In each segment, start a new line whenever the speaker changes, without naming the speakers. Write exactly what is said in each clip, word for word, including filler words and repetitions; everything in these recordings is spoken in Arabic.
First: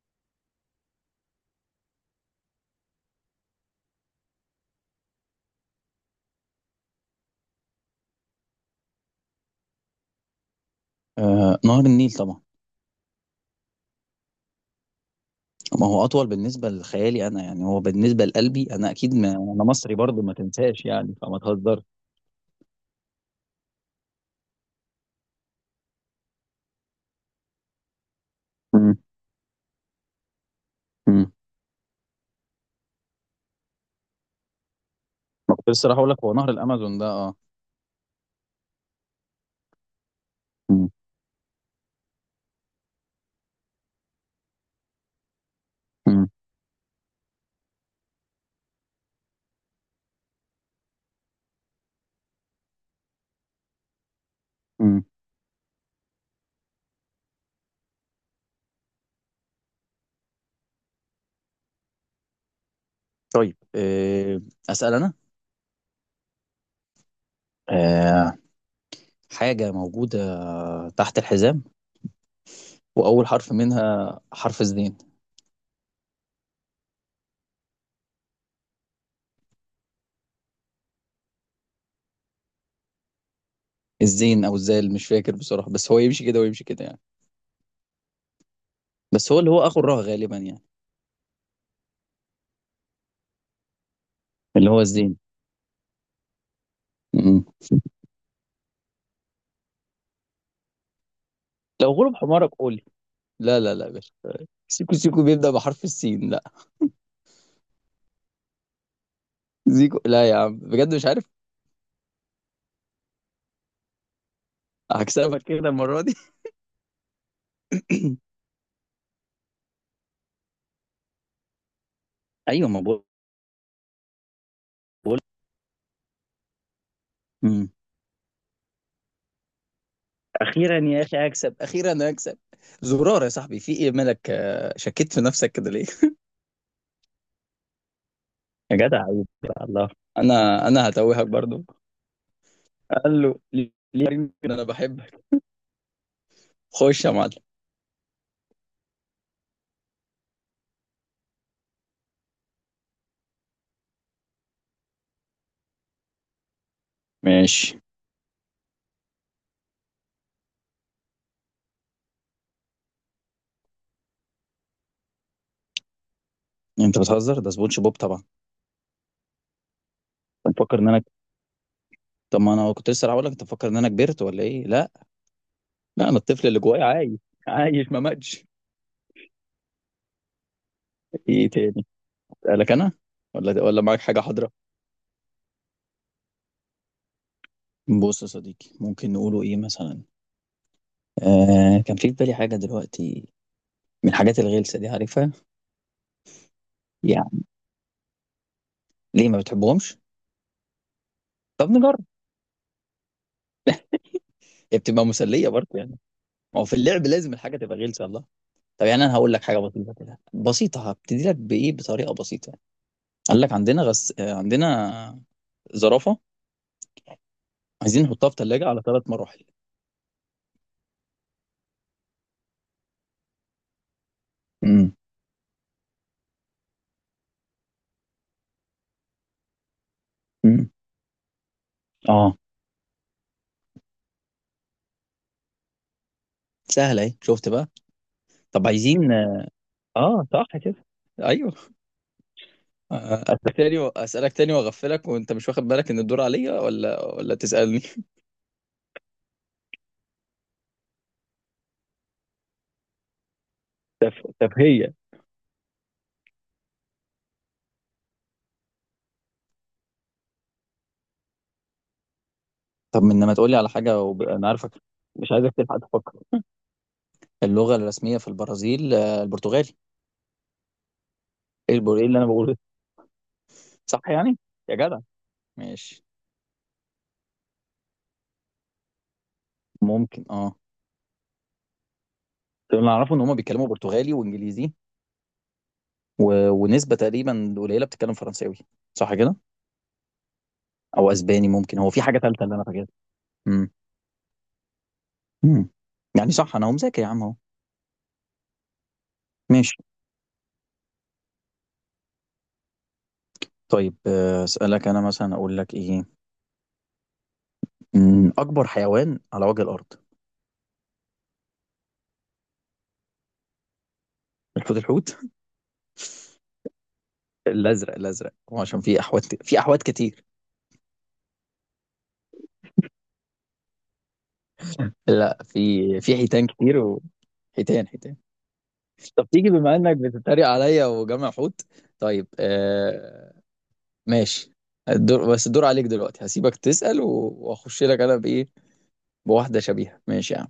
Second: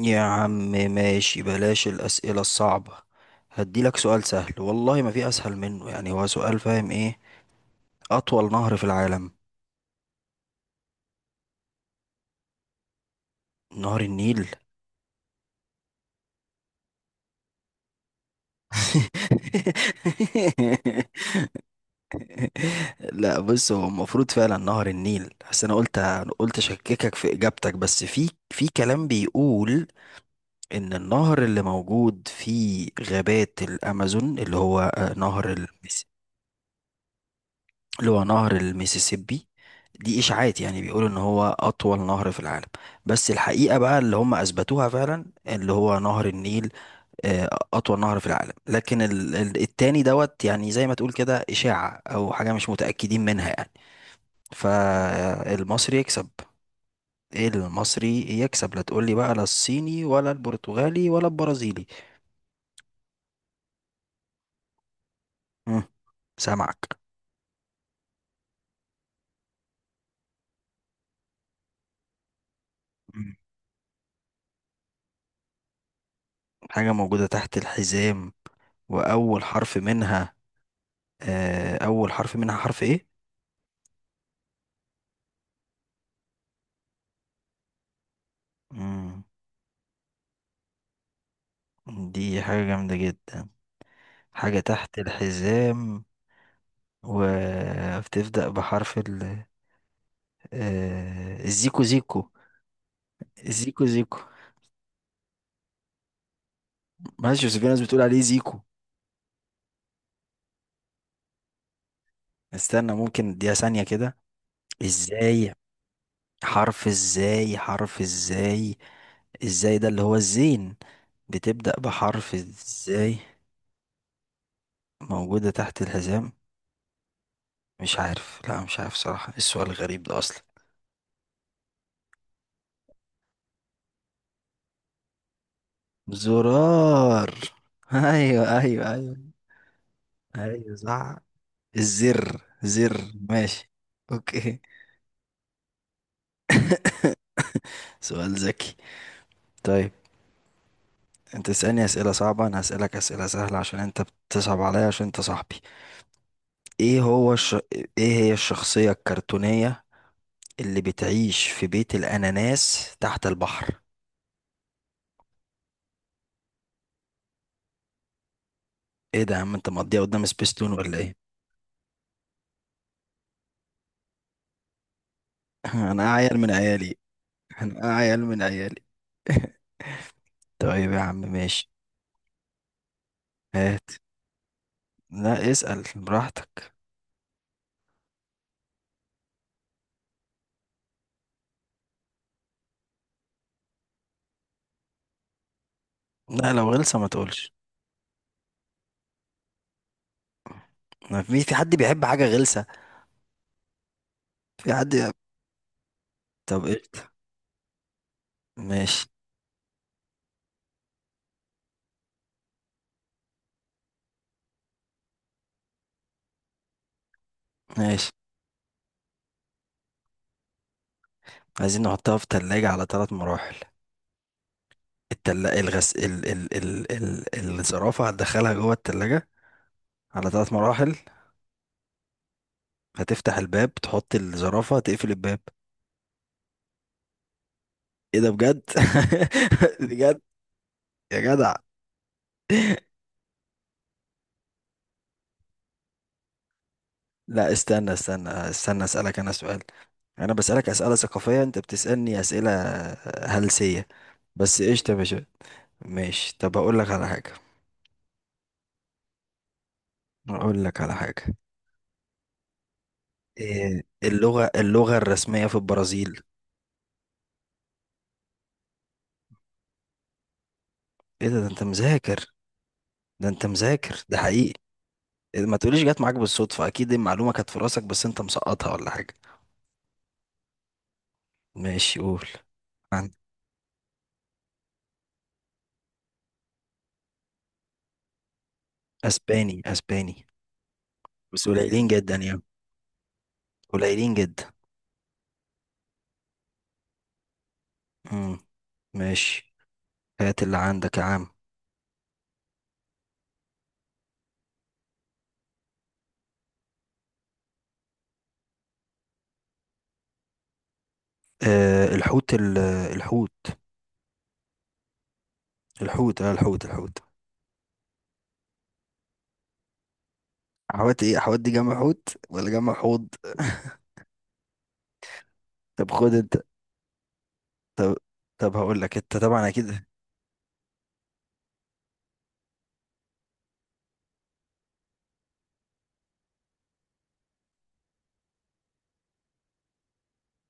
يا عم، ماشي بلاش الأسئلة الصعبة. هديلك سؤال سهل والله ما في أسهل منه، يعني هو سؤال، فاهم إيه؟ أطول نهر في العالم.
آه، نهر النيل طبعا.
نهر النيل.
ما هو اطول بالنسبه لخيالي انا، يعني هو بالنسبه لقلبي انا اكيد، ما انا مصري برضو ما تنساش يعني، فما تهزرش.
لا بص، هو المفروض فعلا نهر النيل، بس أنا قلت قلت أشككك في إجابتك، بس في في
مم.
كلام بيقول إن
مم.
النهر اللي موجود في غابات الأمازون، اللي هو آه، نهر
ما كنت لسه راح
المسيسيبي،
اقول لك هو نهر الامازون ده اه.
اللي هو نهر الميسيسيبي، دي إشاعات، يعني
مم.
بيقولوا إن هو أطول نهر في العالم. بس الحقيقة بقى اللي هم أثبتوها فعلا اللي هو نهر
مم.
النيل. آه، أطول نهر في العالم، لكن ال- ال- التاني دوت، يعني زي ما تقول كده إشاعة أو حاجة مش متأكدين منها يعني.
مم.
فالمصري يكسب، إيه المصري يكسب، لا تقولي بقى لا الصيني ولا البرتغالي ولا البرازيلي.
طيب. آه، اسال انا.
مم، سامعك.
آه، حاجه موجوده تحت الحزام، واول
مم.
حرف منها حرف الزين.
حاجة موجودة تحت الحزام، وأول حرف منها، آه، أول حرف منها حرف إيه؟
الزين او الزال مش فاكر بصراحه، بس هو يمشي كده ويمشي كده يعني.
مم.
بس هو اللي هو اخو الراء غالبا يعني.
دي حاجة جامدة جدا، حاجة
اللي هو
تحت
الزين.
الحزام
مم.
وبتبدأ بحرف ال، آه، الزيكو
لو غلب
زيكو.
حمارك قول لي. لا لا
الزيكو
لا يا باشا،
زيكو،
سيكو سيكو بيبدأ بحرف السين لا.
ماشي، بس في ناس بتقول عليه زيكو.
زيكو لا يا عم بجد مش عارف.
استنى، ممكن اديها ثانية كده.
هكسبك
ازاي؟
كده المرة دي.
حرف ازاي؟ حرف ازاي؟ ازاي ده اللي هو الزين؟ بتبدأ بحرف
ايوه ما بقول،
ازاي؟
بقول.
موجودة تحت الحزام.
مم.
مش عارف، لا مش عارف صراحة، إيه السؤال الغريب ده أصلا؟
أخيرا يا أخي أكسب، أخيرا أكسب. زرار يا صاحبي، في إيه مالك؟ آه، شكيت في نفسك كده ليه؟
زرار. ايوه
يا
ايوه
جدع
ايوه.
عيب، يا الله. أنا
ايوه
أنا
صح.
هتوهك برضو.
الزر زر.
قال له
ماشي،
ليه؟ ليه؟ يمكن
اوكي.
أنا بحبك. خش يا معلم.
سؤال ذكي. طيب، انت تسألني اسئلة صعبة، انا هسألك اسئلة سهلة، عشان انت بتصعب عليا، عشان انت صاحبي. ايه هو الش...
ماشي.
ايه هي الشخصية الكرتونية اللي بتعيش في بيت الاناناس تحت البحر؟
انت بتهزر، ده سبونج بوب طبعا.
ايه ده يا عم، انت مقضيها قدام
انت
سبيستون
مفكر ان
ولا
انا،
ايه؟
طب ما أنا كنت لسه هقول لك أنت مفكر إن أنا كبرت ولا إيه؟ لا. لا
انا
أنا
عيل
الطفل
من
اللي جوايا
عيالي.
عايش، عايش
انا
ما
عيل من
ماتش.
عيالي. طيب يا عم،
ايه
ماشي.
تاني؟ اسالك انا، ولا ولا
هات.
معاك حاجه حاضره.
لا اسأل براحتك.
بص يا صديقي، ممكن نقوله ايه مثلا؟ آه كان في في بالي حاجه دلوقتي، من الحاجات الغلسه دي عارفها.
لا لو غلسة ما
يعني
تقولش.
ليه ما بتحبهمش؟
ما في في
طب
حد بيحب
نجرب،
حاجة غلسة. في
هي
حد
بتبقى
بيحب-.
مسليه برضه يعني. ما هو
طب
في اللعب
قشطة.
لازم الحاجه تبقى غلسه، الله. طب يعني
ماشي.
انا هقول لك حاجه بسيطه كده، بسيطه هبتدي لك بايه بطريقه بسيطه. قال لك عندنا غس... آه، عندنا زرافه. عايزين
ماشي،
نحطها في ثلاجه على ثلاث مراحل.
عايزين نحطها في تلاجة على ثلاث مراحل.
امم
التل... الغس ال... ال... ال... ال... الزرافة هتدخلها جوه التلاجة على ثلاث
امم
مراحل.
اه،
هتفتح الباب، تحط الزرافة، تقفل الباب.
سهله اهي، شفت بقى؟
ايه ده بجد؟
طب عايزين،
بجد؟
اه صح كده.
يا
ايوه.
جدع.
اسالك تاني و- اسالك تاني واغفلك، وانت مش واخد بالك ان الدور عليا، ولا ولا
لا
تسالني.
استنى استنى استنى، اسالك انا سؤال. انا بسالك اسئله ثقافيه، انت بتسالني اسئله آه، هلسيه.
تف-
بس قشطه
تفهية.
يا باشا. ماشي، طب اقول لك على حاجه اقول لك على حاجه.
طب من لما تقولي على
إيه
حاجه وبقى انا
اللغه
عارفك،
اللغه
مش
الرسميه في
عايزك تلحق
البرازيل؟
تفكر. اللغه الرسميه في البرازيل آه، البرتغالي.
ايه ده, ده انت
ايه البر- إيه اللي انا
مذاكر؟
بقوله ده؟
ده انت
صح
مذاكر ده
يعني،
حقيقي.
يا جدع.
إيه ده، ما تقوليش جت
ماشي
معاك بالصدفه، اكيد المعلومه كانت في راسك بس انت مسقطها ولا حاجه.
ممكن اه.
ماشي قول.
طب اللي
عن.
اعرفه ان هم بيتكلموا برتغالي وانجليزي، و... ونسبه تقريبا قليله بتتكلم فرنساوي، صح كده؟
اسباني، اسباني.
او
بس
اسباني، ممكن
قليلين
هو في
جدا
حاجه
يعني،
ثالثه اللي انا فاكرها. امم
قليلين جدا.
أمم. يعني صح، انا هو مذاكر يا عم اهو.
امم. ماشي،
ماشي.
هات اللي عندك يا عم.
طيب. آه، اسالك انا مثلا اقول لك ايه؟ أمم، اكبر حيوان على وجه الارض.
آه الحوت ال- الحوت.
الحوت الحوت
الحوت اه الحوت الحوت.
الازرق الازرق، هو عشان في احوات، في احوات كتير.
حوت ايه؟ حوت دي جمع حوت ولا جمع حوض؟
لا في،
طب خد
في
انت.
حيتان كتير و... حيتان
طب
حيتان.
طب هقول لك انت
طب
طبعا
تيجي بما
اكيد.
انك بتتريق عليا، وجمع حوت. طيب. آه ماشي. الدور، بس الدور عليك دلوقتي. هسيبك تسأل و- واخش لك انا بايه، بواحدة شبيهة. ماشي يا عم.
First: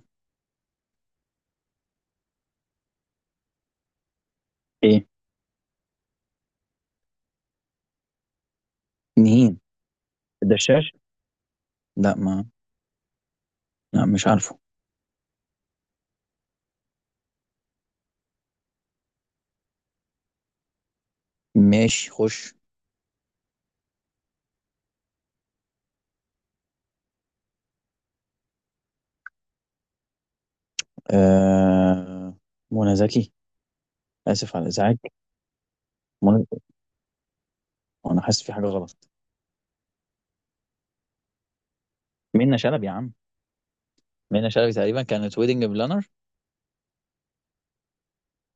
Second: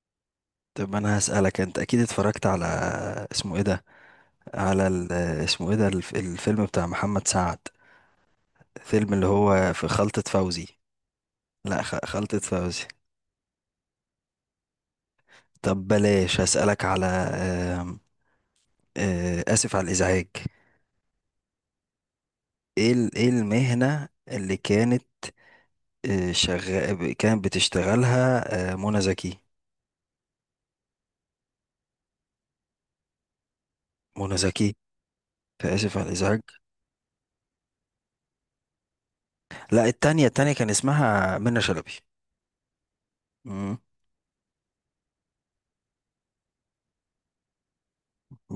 طب انا هسألك، انت اكيد اتفرجت على، اسمه ايه ده، على
ايه؟
ال-، اسمه ايه ده الف- الفيلم بتاع محمد سعد، فيلم اللي
نهين
هو في خلطة فوزي.
الدشاش.
لا خ-
لا
خلطة
ما،
فوزي.
لا مش عارفه.
طب بلاش، هسألك على آم، آه، اسف على الازعاج.
ماشي خش.
ايه ال- ايه المهنة اللي كانت، آه، شغال كانت بتشتغلها، آه، منى زكي؟
آه منى زكي.
منى
اسف على
زكي،
الازعاج.
فآسف على الإزعاج.
منى، انا حاسس في حاجه غلط.
لا، التانية التانية كان اسمها منى شلبي.
منى شلبي يا عم.
مم.
منى شلبي تقريبا كانت ويدنج بلانر،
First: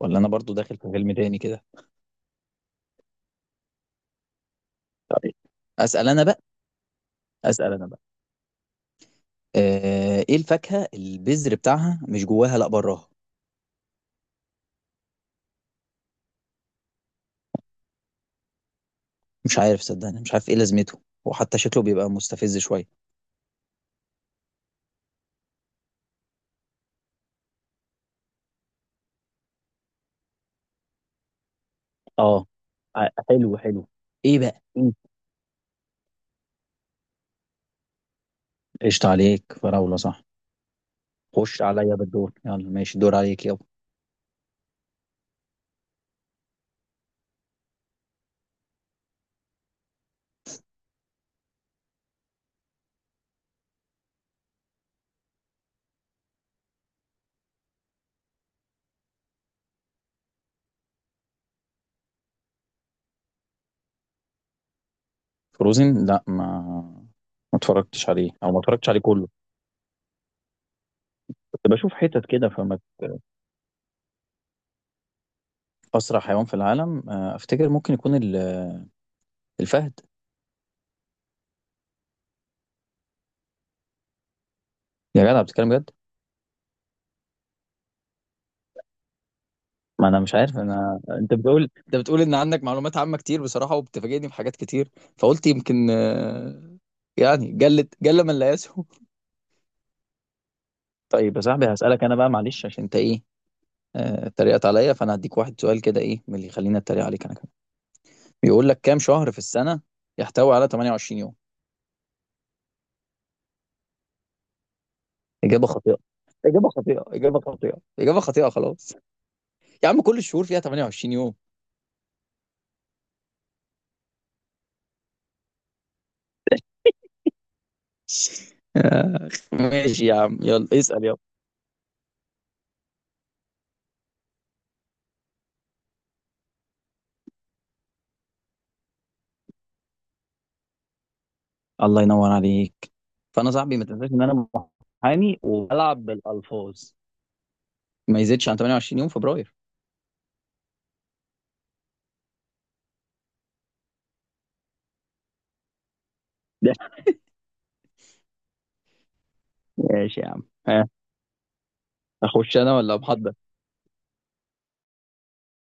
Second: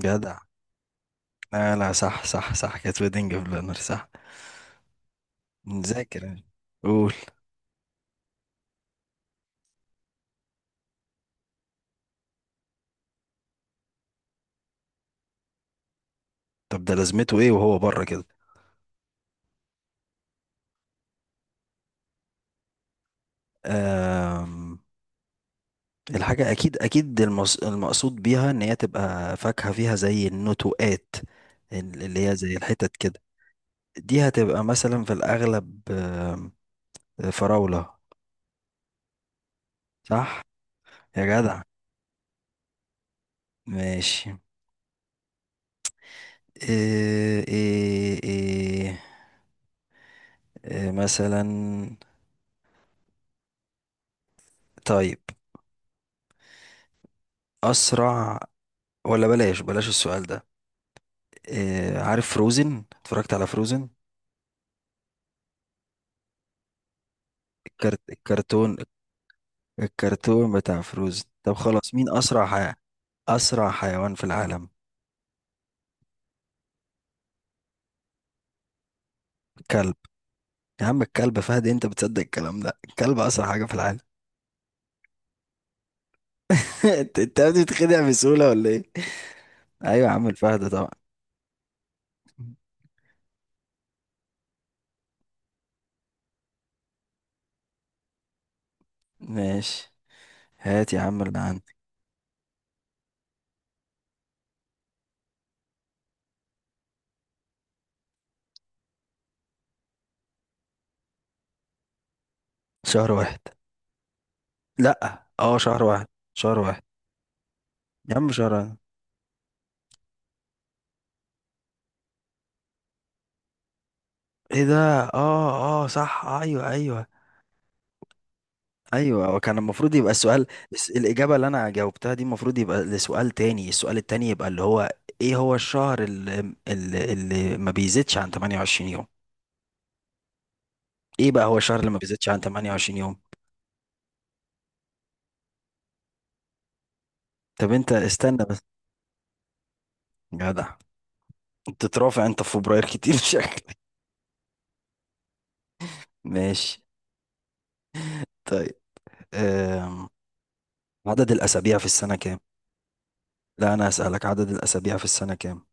ولا انا برضو داخل في فيلم تاني كده.
لا لا، صح صح صح، كانت ويدنج بلانر، صح.
طيب. اسال
مذاكر
انا بقى،
أنا. قول.
اسال انا بقى. آه، ايه الفاكهه البذر بتاعها مش جواها لا براها.
طب ده لازمته ايه وهو بره كده؟
مش عارف صدقني، مش عارف ايه لازمته، وحتى شكله بيبقى مستفز شويه.
آم، الحاجة أكيد أكيد المص... المقصود بيها إن هي تبقى فاكهة فيها زي النتوءات، اللي هي
اه
زي الحتت
ع-
كده.
حلو حلو.
دي
ايه بقى
هتبقى
إيه؟
مثلا في الأغلب آم، فراولة.
قشطة عليك، فراولة صح.
صح. يا
خش
جدع.
عليا بالدور، يلا ماشي، دور عليك يلا.
ماشي. إيه إيه إيه، إيه مثلا، طيب، أسرع، ولا بلاش، بلاش السؤال ده. إيه، عارف فروزن؟ اتفرجت على فروزن؟
فروزن، لا ما، ما
الكرت
اتفرجتش عليه، او ما
الكرتون،
اتفرجتش عليه كله.
الكرتون بتاع فروزن. طب
كنت بشوف
خلاص، مين
حتت
أسرع
كده
حي...
فما.
أسرع حيوان في العالم؟
اسرع حيوان في العالم، آه، افتكر ممكن يكون ال-
كلب.
الفهد.
يا عم الكلب فهد؟ انت بتصدق الكلام ده، الكلب أسرع حاجة في العالم؟
يا جدع بتتكلم بجد؟
انت أنت بتتخدع بسهولة ولا ايه؟ ايوه
ما
يا
انا
عم،
مش عارف
الفهد طبعا.
انا، انت بتقول انت بتقول ان عندك معلومات عامة كتير بصراحة، وبتفاجئني بحاجات كتير، فقلت يمكن آه، يعني جلت جل من لا يسهو.
ماشي، هات يا عم
طيب
اللي
يا صاحبي
عندك.
هسألك انا بقى، معلش عشان انت ايه، آه، اتريقت عليا، فانا هديك واحد سؤال كده ايه من اللي يخليني اتريق عليك انا كمان. بيقول لك كام شهر في السنة يحتوي على ثمانية وعشرين يوم؟
شهر واحد. لا اه
إجابة
شهر
خاطئة،
واحد. شهر
إجابة
واحد.
خاطئة، إجابة خاطئة،
يا
إجابة
عم
خاطئة،
شهر واحد.
خلاص. يا عم كل الشهور فيها ثمانية وعشرين يوم.
ايه ده؟ اه اه صح، ايوه ايوه
آخ،
ايوه. وكان المفروض
ماشي
يبقى
يا عم،
السؤال،
يلا
الس-
اسأل يلا.
الاجابه اللي انا جاوبتها دي المفروض يبقى لسؤال تاني، السؤال التاني يبقى اللي هو، ايه هو الشهر اللي, اللي, اللي ما بيزيدش عن ثمانية وعشرين يوم؟ ايه بقى هو الشهر اللي ما
الله
بيزيدش
ينور
عن
عليك.
ثمانية وعشرين يوم؟
فأنا صاحبي، ما تنساش إن أنا محامي وبلعب بالألفاظ.
طب انت
ما
استنى
يزيدش عن
بس.
ثمانية وعشرين يوم، فبراير.
يا جدع، بتترافع انت في فبراير كتير شكلك.
ده
ماشي. طيب. أم.
ماشي يا عم، ها.
عدد الاسابيع في السنه كام؟
أخش أنا ولا محضر؟
لا انا اسالك، عدد الاسابيع في السنه كام؟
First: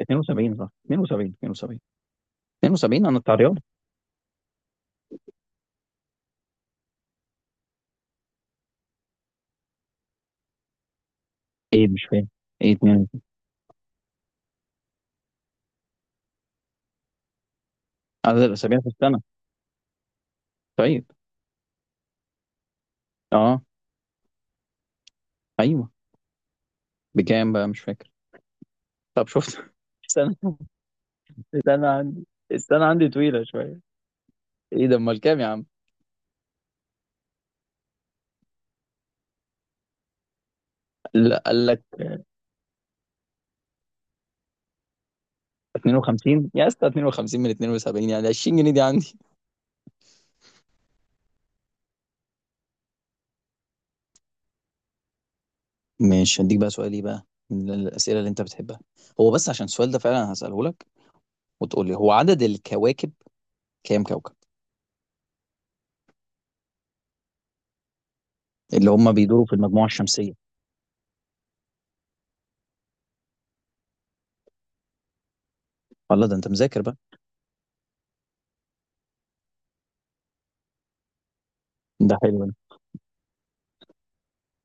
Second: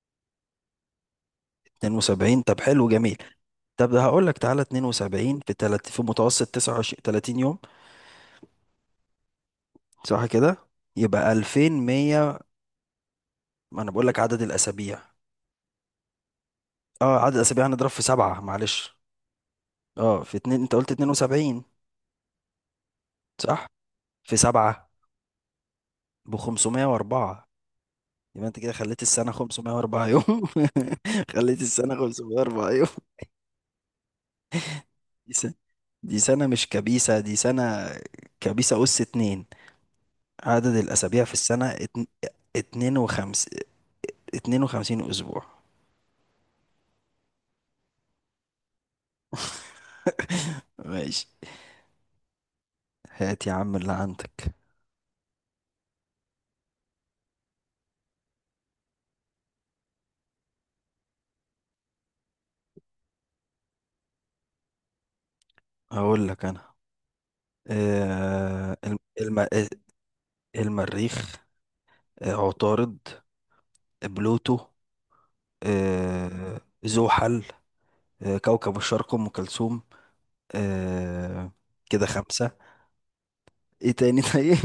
اثنين وسبعين، صح، اثنين وسبعين، اثنين وسبعين،
اتنين وسبعين. طب حلو
اثنين وسبعين،
جميل.
أنا بتاع رياضة.
طب ده هقول لك، تعالى اتنين وسبعين في تلت في متوسط تسعة وعشرين تلاتين يوم، صح كده؟ يبقى
إيه مش فاهم،
الفين ومية.
إيه اتنين؟
ما انا بقول لك عدد الاسابيع، اه عدد الاسابيع هنضرب في
عدد
سبعة
الأسابيع في
معلش،
السنة.
اه في اتنين، انت قلت
طيب.
اتنين وسبعين،
أه.
صح، في سبعة،
أيوه.
ب خمسمية واربعة.
بكام بقى، مش فاكر.
يبقى انت كده خليت
طب
السنة
شفت.
خمسمية واربعة يوم.
سنة.
خليت
استنى
السنة
عندي،
خمسمية واربعة
استنى
يوم.
عندي طويلة شوية. ايه ده، امال
دي
كام يا
سنة،
عم؟
دي سنة مش كبيسة، دي سنة كبيسة أس اتنين. عدد الأسابيع في
لا
السنة
قال لك.
اتن... اتنين وخمس، اتنين وخمسين اسبوع.
اثنين وخمسين يا اسطى، اتنين وخمسين من اثنين وسبعين يعني عشرين جنيه دي عندي.
ماشي، هات يا عم اللي عندك.
ماشي هديك بقى سؤال ايه بقى من الأسئلة اللي أنت بتحبها. هو بس عشان السؤال ده فعلا هسأله لك، وتقول لي هو عدد الكواكب كام كوكب
هقول لك انا، آه،
اللي
الم...
هم بيدوروا
الم...
في المجموعة الشمسية.
المريخ، آه عطارد، آه، بلوتو،
الله ده أنت
آه
مذاكر بقى.
زحل، آه كوكب الشرق ام كلثوم، آه كده
ده حلو
خمسة.
ده.
ايه تاني؟ طيب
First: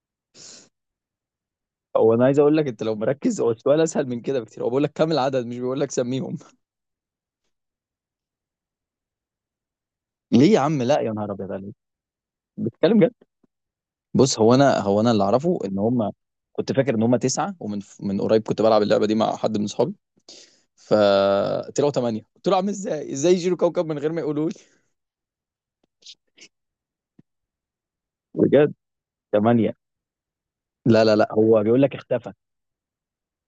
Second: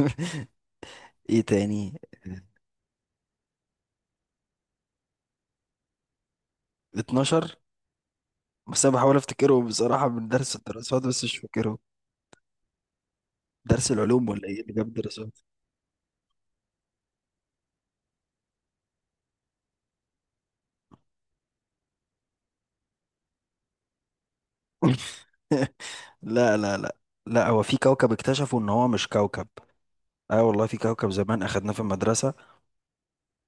ايه تاني؟
هو انا عايز اقول لك انت لو مركز، هو السؤال اسهل من كده بكتير، هو بيقول لك كام العدد، مش بيقول لك سميهم.
اتناشر. بس انا بحاول افتكرهم بصراحة من
ليه
درس
يا عم؟ لا
الدراسات،
يا
بس
نهار
مش
أبيض عليك،
فاكرهم.
بتتكلم.
درس العلوم
بص
ولا
هو
ايه اللي
انا،
جاب
هو انا اللي
دراسات؟
اعرفه ان هم، كنت فاكر ان هم تسعه، ومن من قريب كنت بلعب اللعبه دي مع حد من اصحابي، فطلعوا ثمانيه. قلت له عامل ازاي؟ ازاي يشيلوا كوكب من غير ما يقولوا لي؟
لا لا لا. لا هو في كوكب اكتشفوا ان
بجد؟
هو مش كوكب.
ثمانية؟
اه والله، في
لا
كوكب
لا لا،
زمان
هو
اخدناه في
بيقول لك
المدرسة.
اختفى.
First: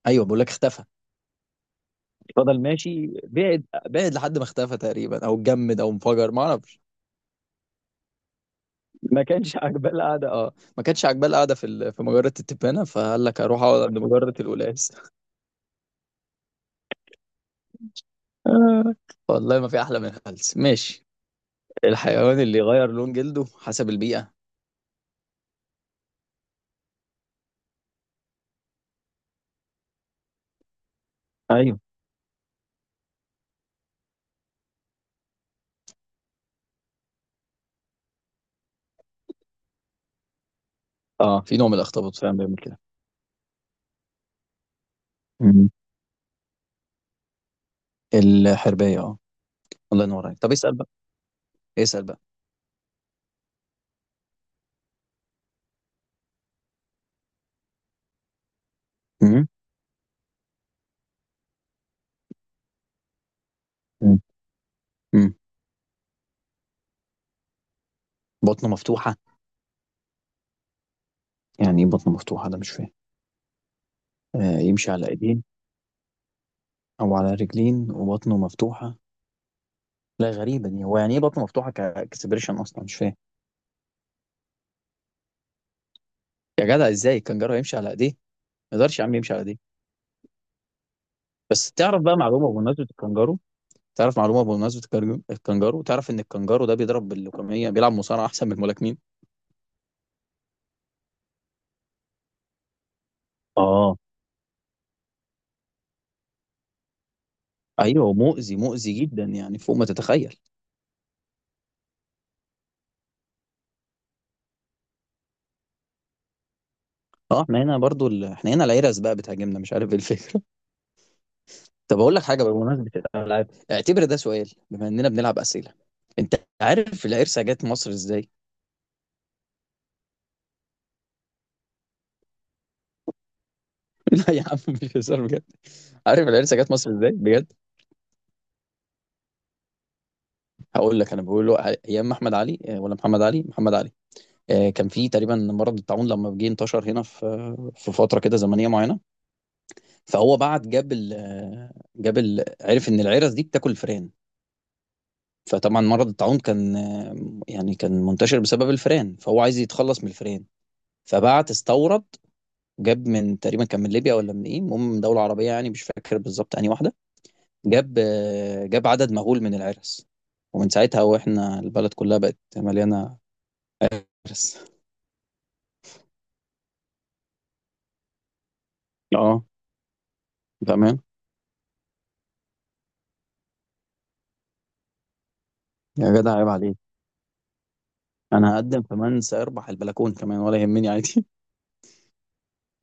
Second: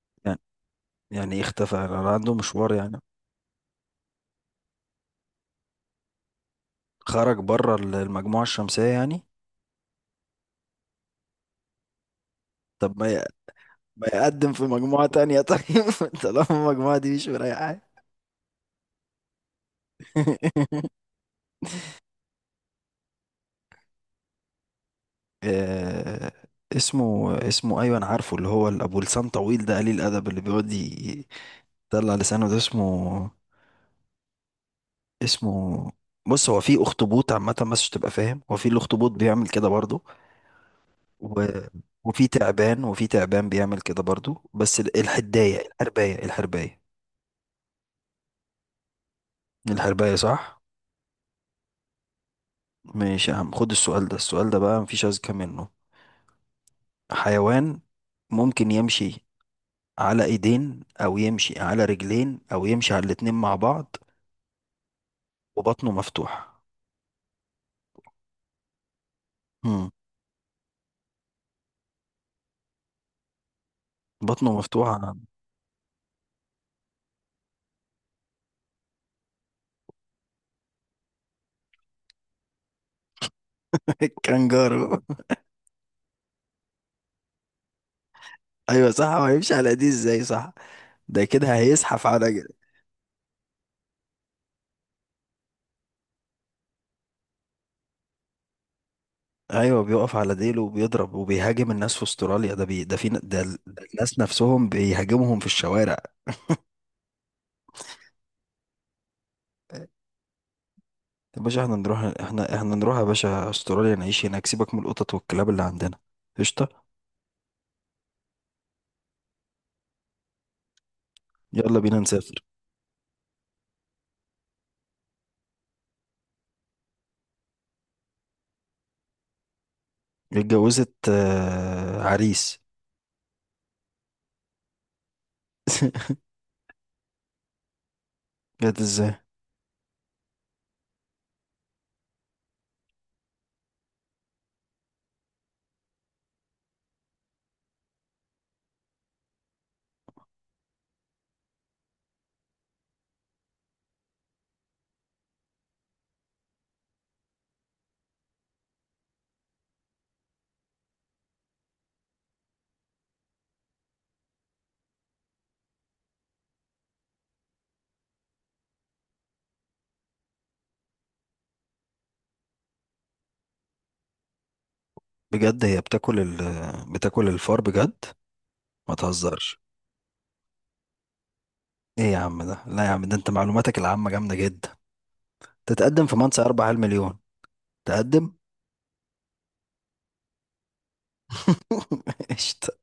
ايوه
يعني،
بيقول لك اختفى.
يعني إيه اختفى، أنا عنده
فضل
مشوار يعني؟
ماشي بعد بعد لحد ما اختفى تقريبا، او اتجمد، او انفجر، ما اعرفش.
خرج بره ال- المجموعة الشمسية يعني.
ما كانش عاجباه القعده، اه ما كانش عاجباه القعده في ال- في مجره التبانه،
طب ما ي...
فقال لك اروح اقعد عند
ما
مجره
يقدم في
القلاس.
مجموعة تانية طيب طالما المجموعة دي مش مريحة.
آه، والله ما في احلى من الهلس، ماشي. الحيوان اللي يغير لون جلده حسب البيئة.
آه، اسمه، اسمه، ايوه انا عارفه، اللي هو ابو لسان طويل ده قليل الادب، اللي بيقعد ي-
ايوه
يطلع لسانه ده، اسمه، اسمه، بص هو في اخطبوط عامة، بس عشان تبقى فاهم، هو في الاخطبوط بيعمل كده برضه،
اه،
و...
في نوع من الاخطبوط
وفي
فعلا بيعمل كده.
تعبان وفي تعبان بيعمل كده برضو، بس ال- الحداية
مم.
الحرباية. الحرباية
الحربية اه. الله
الحرباية،
ينور عليك، طب
صح.
اسأل بقى، اسأل بقى.
ماشي يا عم، خد السؤال ده، السؤال ده بقى مفيش أذكى منه. حيوان ممكن يمشي
مم.
على ايدين، او يمشي على رجلين، او يمشي على الاتنين مع بعض،
مم. مم.
وبطنه مفتوح.
بطنه مفتوحة.
مم.
يعني ايه بطنه مفتوحة؟ ده مش فاهم.
بطنه
آه يمشي على
مفتوحة.
ايدين او على رجلين وبطنه مفتوحة. لا غريبة دي، هو يعني ايه بطنه مفتوحة كاكسبريشن اصلا، مش فاهم.
كانجارو.
يا جدع ازاي الكنجارو يمشي على ايديه؟ ما
ايوه
يقدرش يا
صح،
عم
هو
يمشي على
هيمشي
ايديه.
على ايديه ازاي؟ صح. ده كده
بس تعرف
هيزحف
بقى
على.
معلومة بمناسبة الكنجارو، تعرف معلومة بمناسبة الكنجارو؟ الكنجارو، تعرف ان الكنجارو ده بيضرب باللوكمية، بيلعب مصارعة احسن من الملاكمين.
ايوه بيقف على ديله وبيضرب وبيهاجم الناس في استراليا، ده بي... ده في ن- ده ال- ده
اه
الناس نفسهم بيهاجمهم في الشوارع.
ايوه، مؤذي مؤذي جدا، يعني فوق ما تتخيل.
يا باشا احنا نروح، احنا احنا نروح يا باشا استراليا، نعيش هناك، سيبك من القطط والكلاب اللي عندنا. قشطه.
اه احنا هنا برضو ال... احنا هنا العيرة بقى بتهاجمنا، مش عارف ايه الفكره.
يلا بينا
طب اقول لك حاجه
نسافر.
بقى، بمناسبه الالعاب اعتبر ده سؤال بما اننا بنلعب اسئله. انت عارف العرسه جت مصر ازاي؟
اتجوزت آه، عريس.
لا يا عم مش هزار بجد، عارف العرسه جت مصر ازاي بجد؟
جد ازاي؟
هقول لك انا، بقول له ايام احمد علي آه، ولا محمد علي؟ محمد علي، آه، كان في تقريبا مرض الطاعون لما جه، انتشر هنا في، في فتره كده زمنيه معينه. فهو بعت جاب ال... آه، جاب ال... عرف ان العرس دي بتاكل الفئران، فطبعا مرض الطاعون كان، يعني كان منتشر بسبب الفئران، فهو عايز يتخلص من الفئران. فبعت استورد، جاب من تقريبا، كان من ليبيا ولا من ايه، المهم من دولة عربية، يعني مش فاكر بالظبط انهي واحدة. جاب، جاب عدد مهول من العرس، ومن ساعتها واحنا البلد كلها بقت مليانة عرس.
بجد هي بتاكل ال...، بتاكل الفار بجد؟ ما
اه،
تهزرش.
بأمان.
ايه يا عم ده، لا يا عم ده، انت معلوماتك العامه جامده جدا. تتقدم
يا
في
جدع
منصة
عيب
اربعة
عليك.
مليون. تقدم.
انا هقدم كمان، سيربح البلكون كمان، ولا يهمني عادي.
قشطه.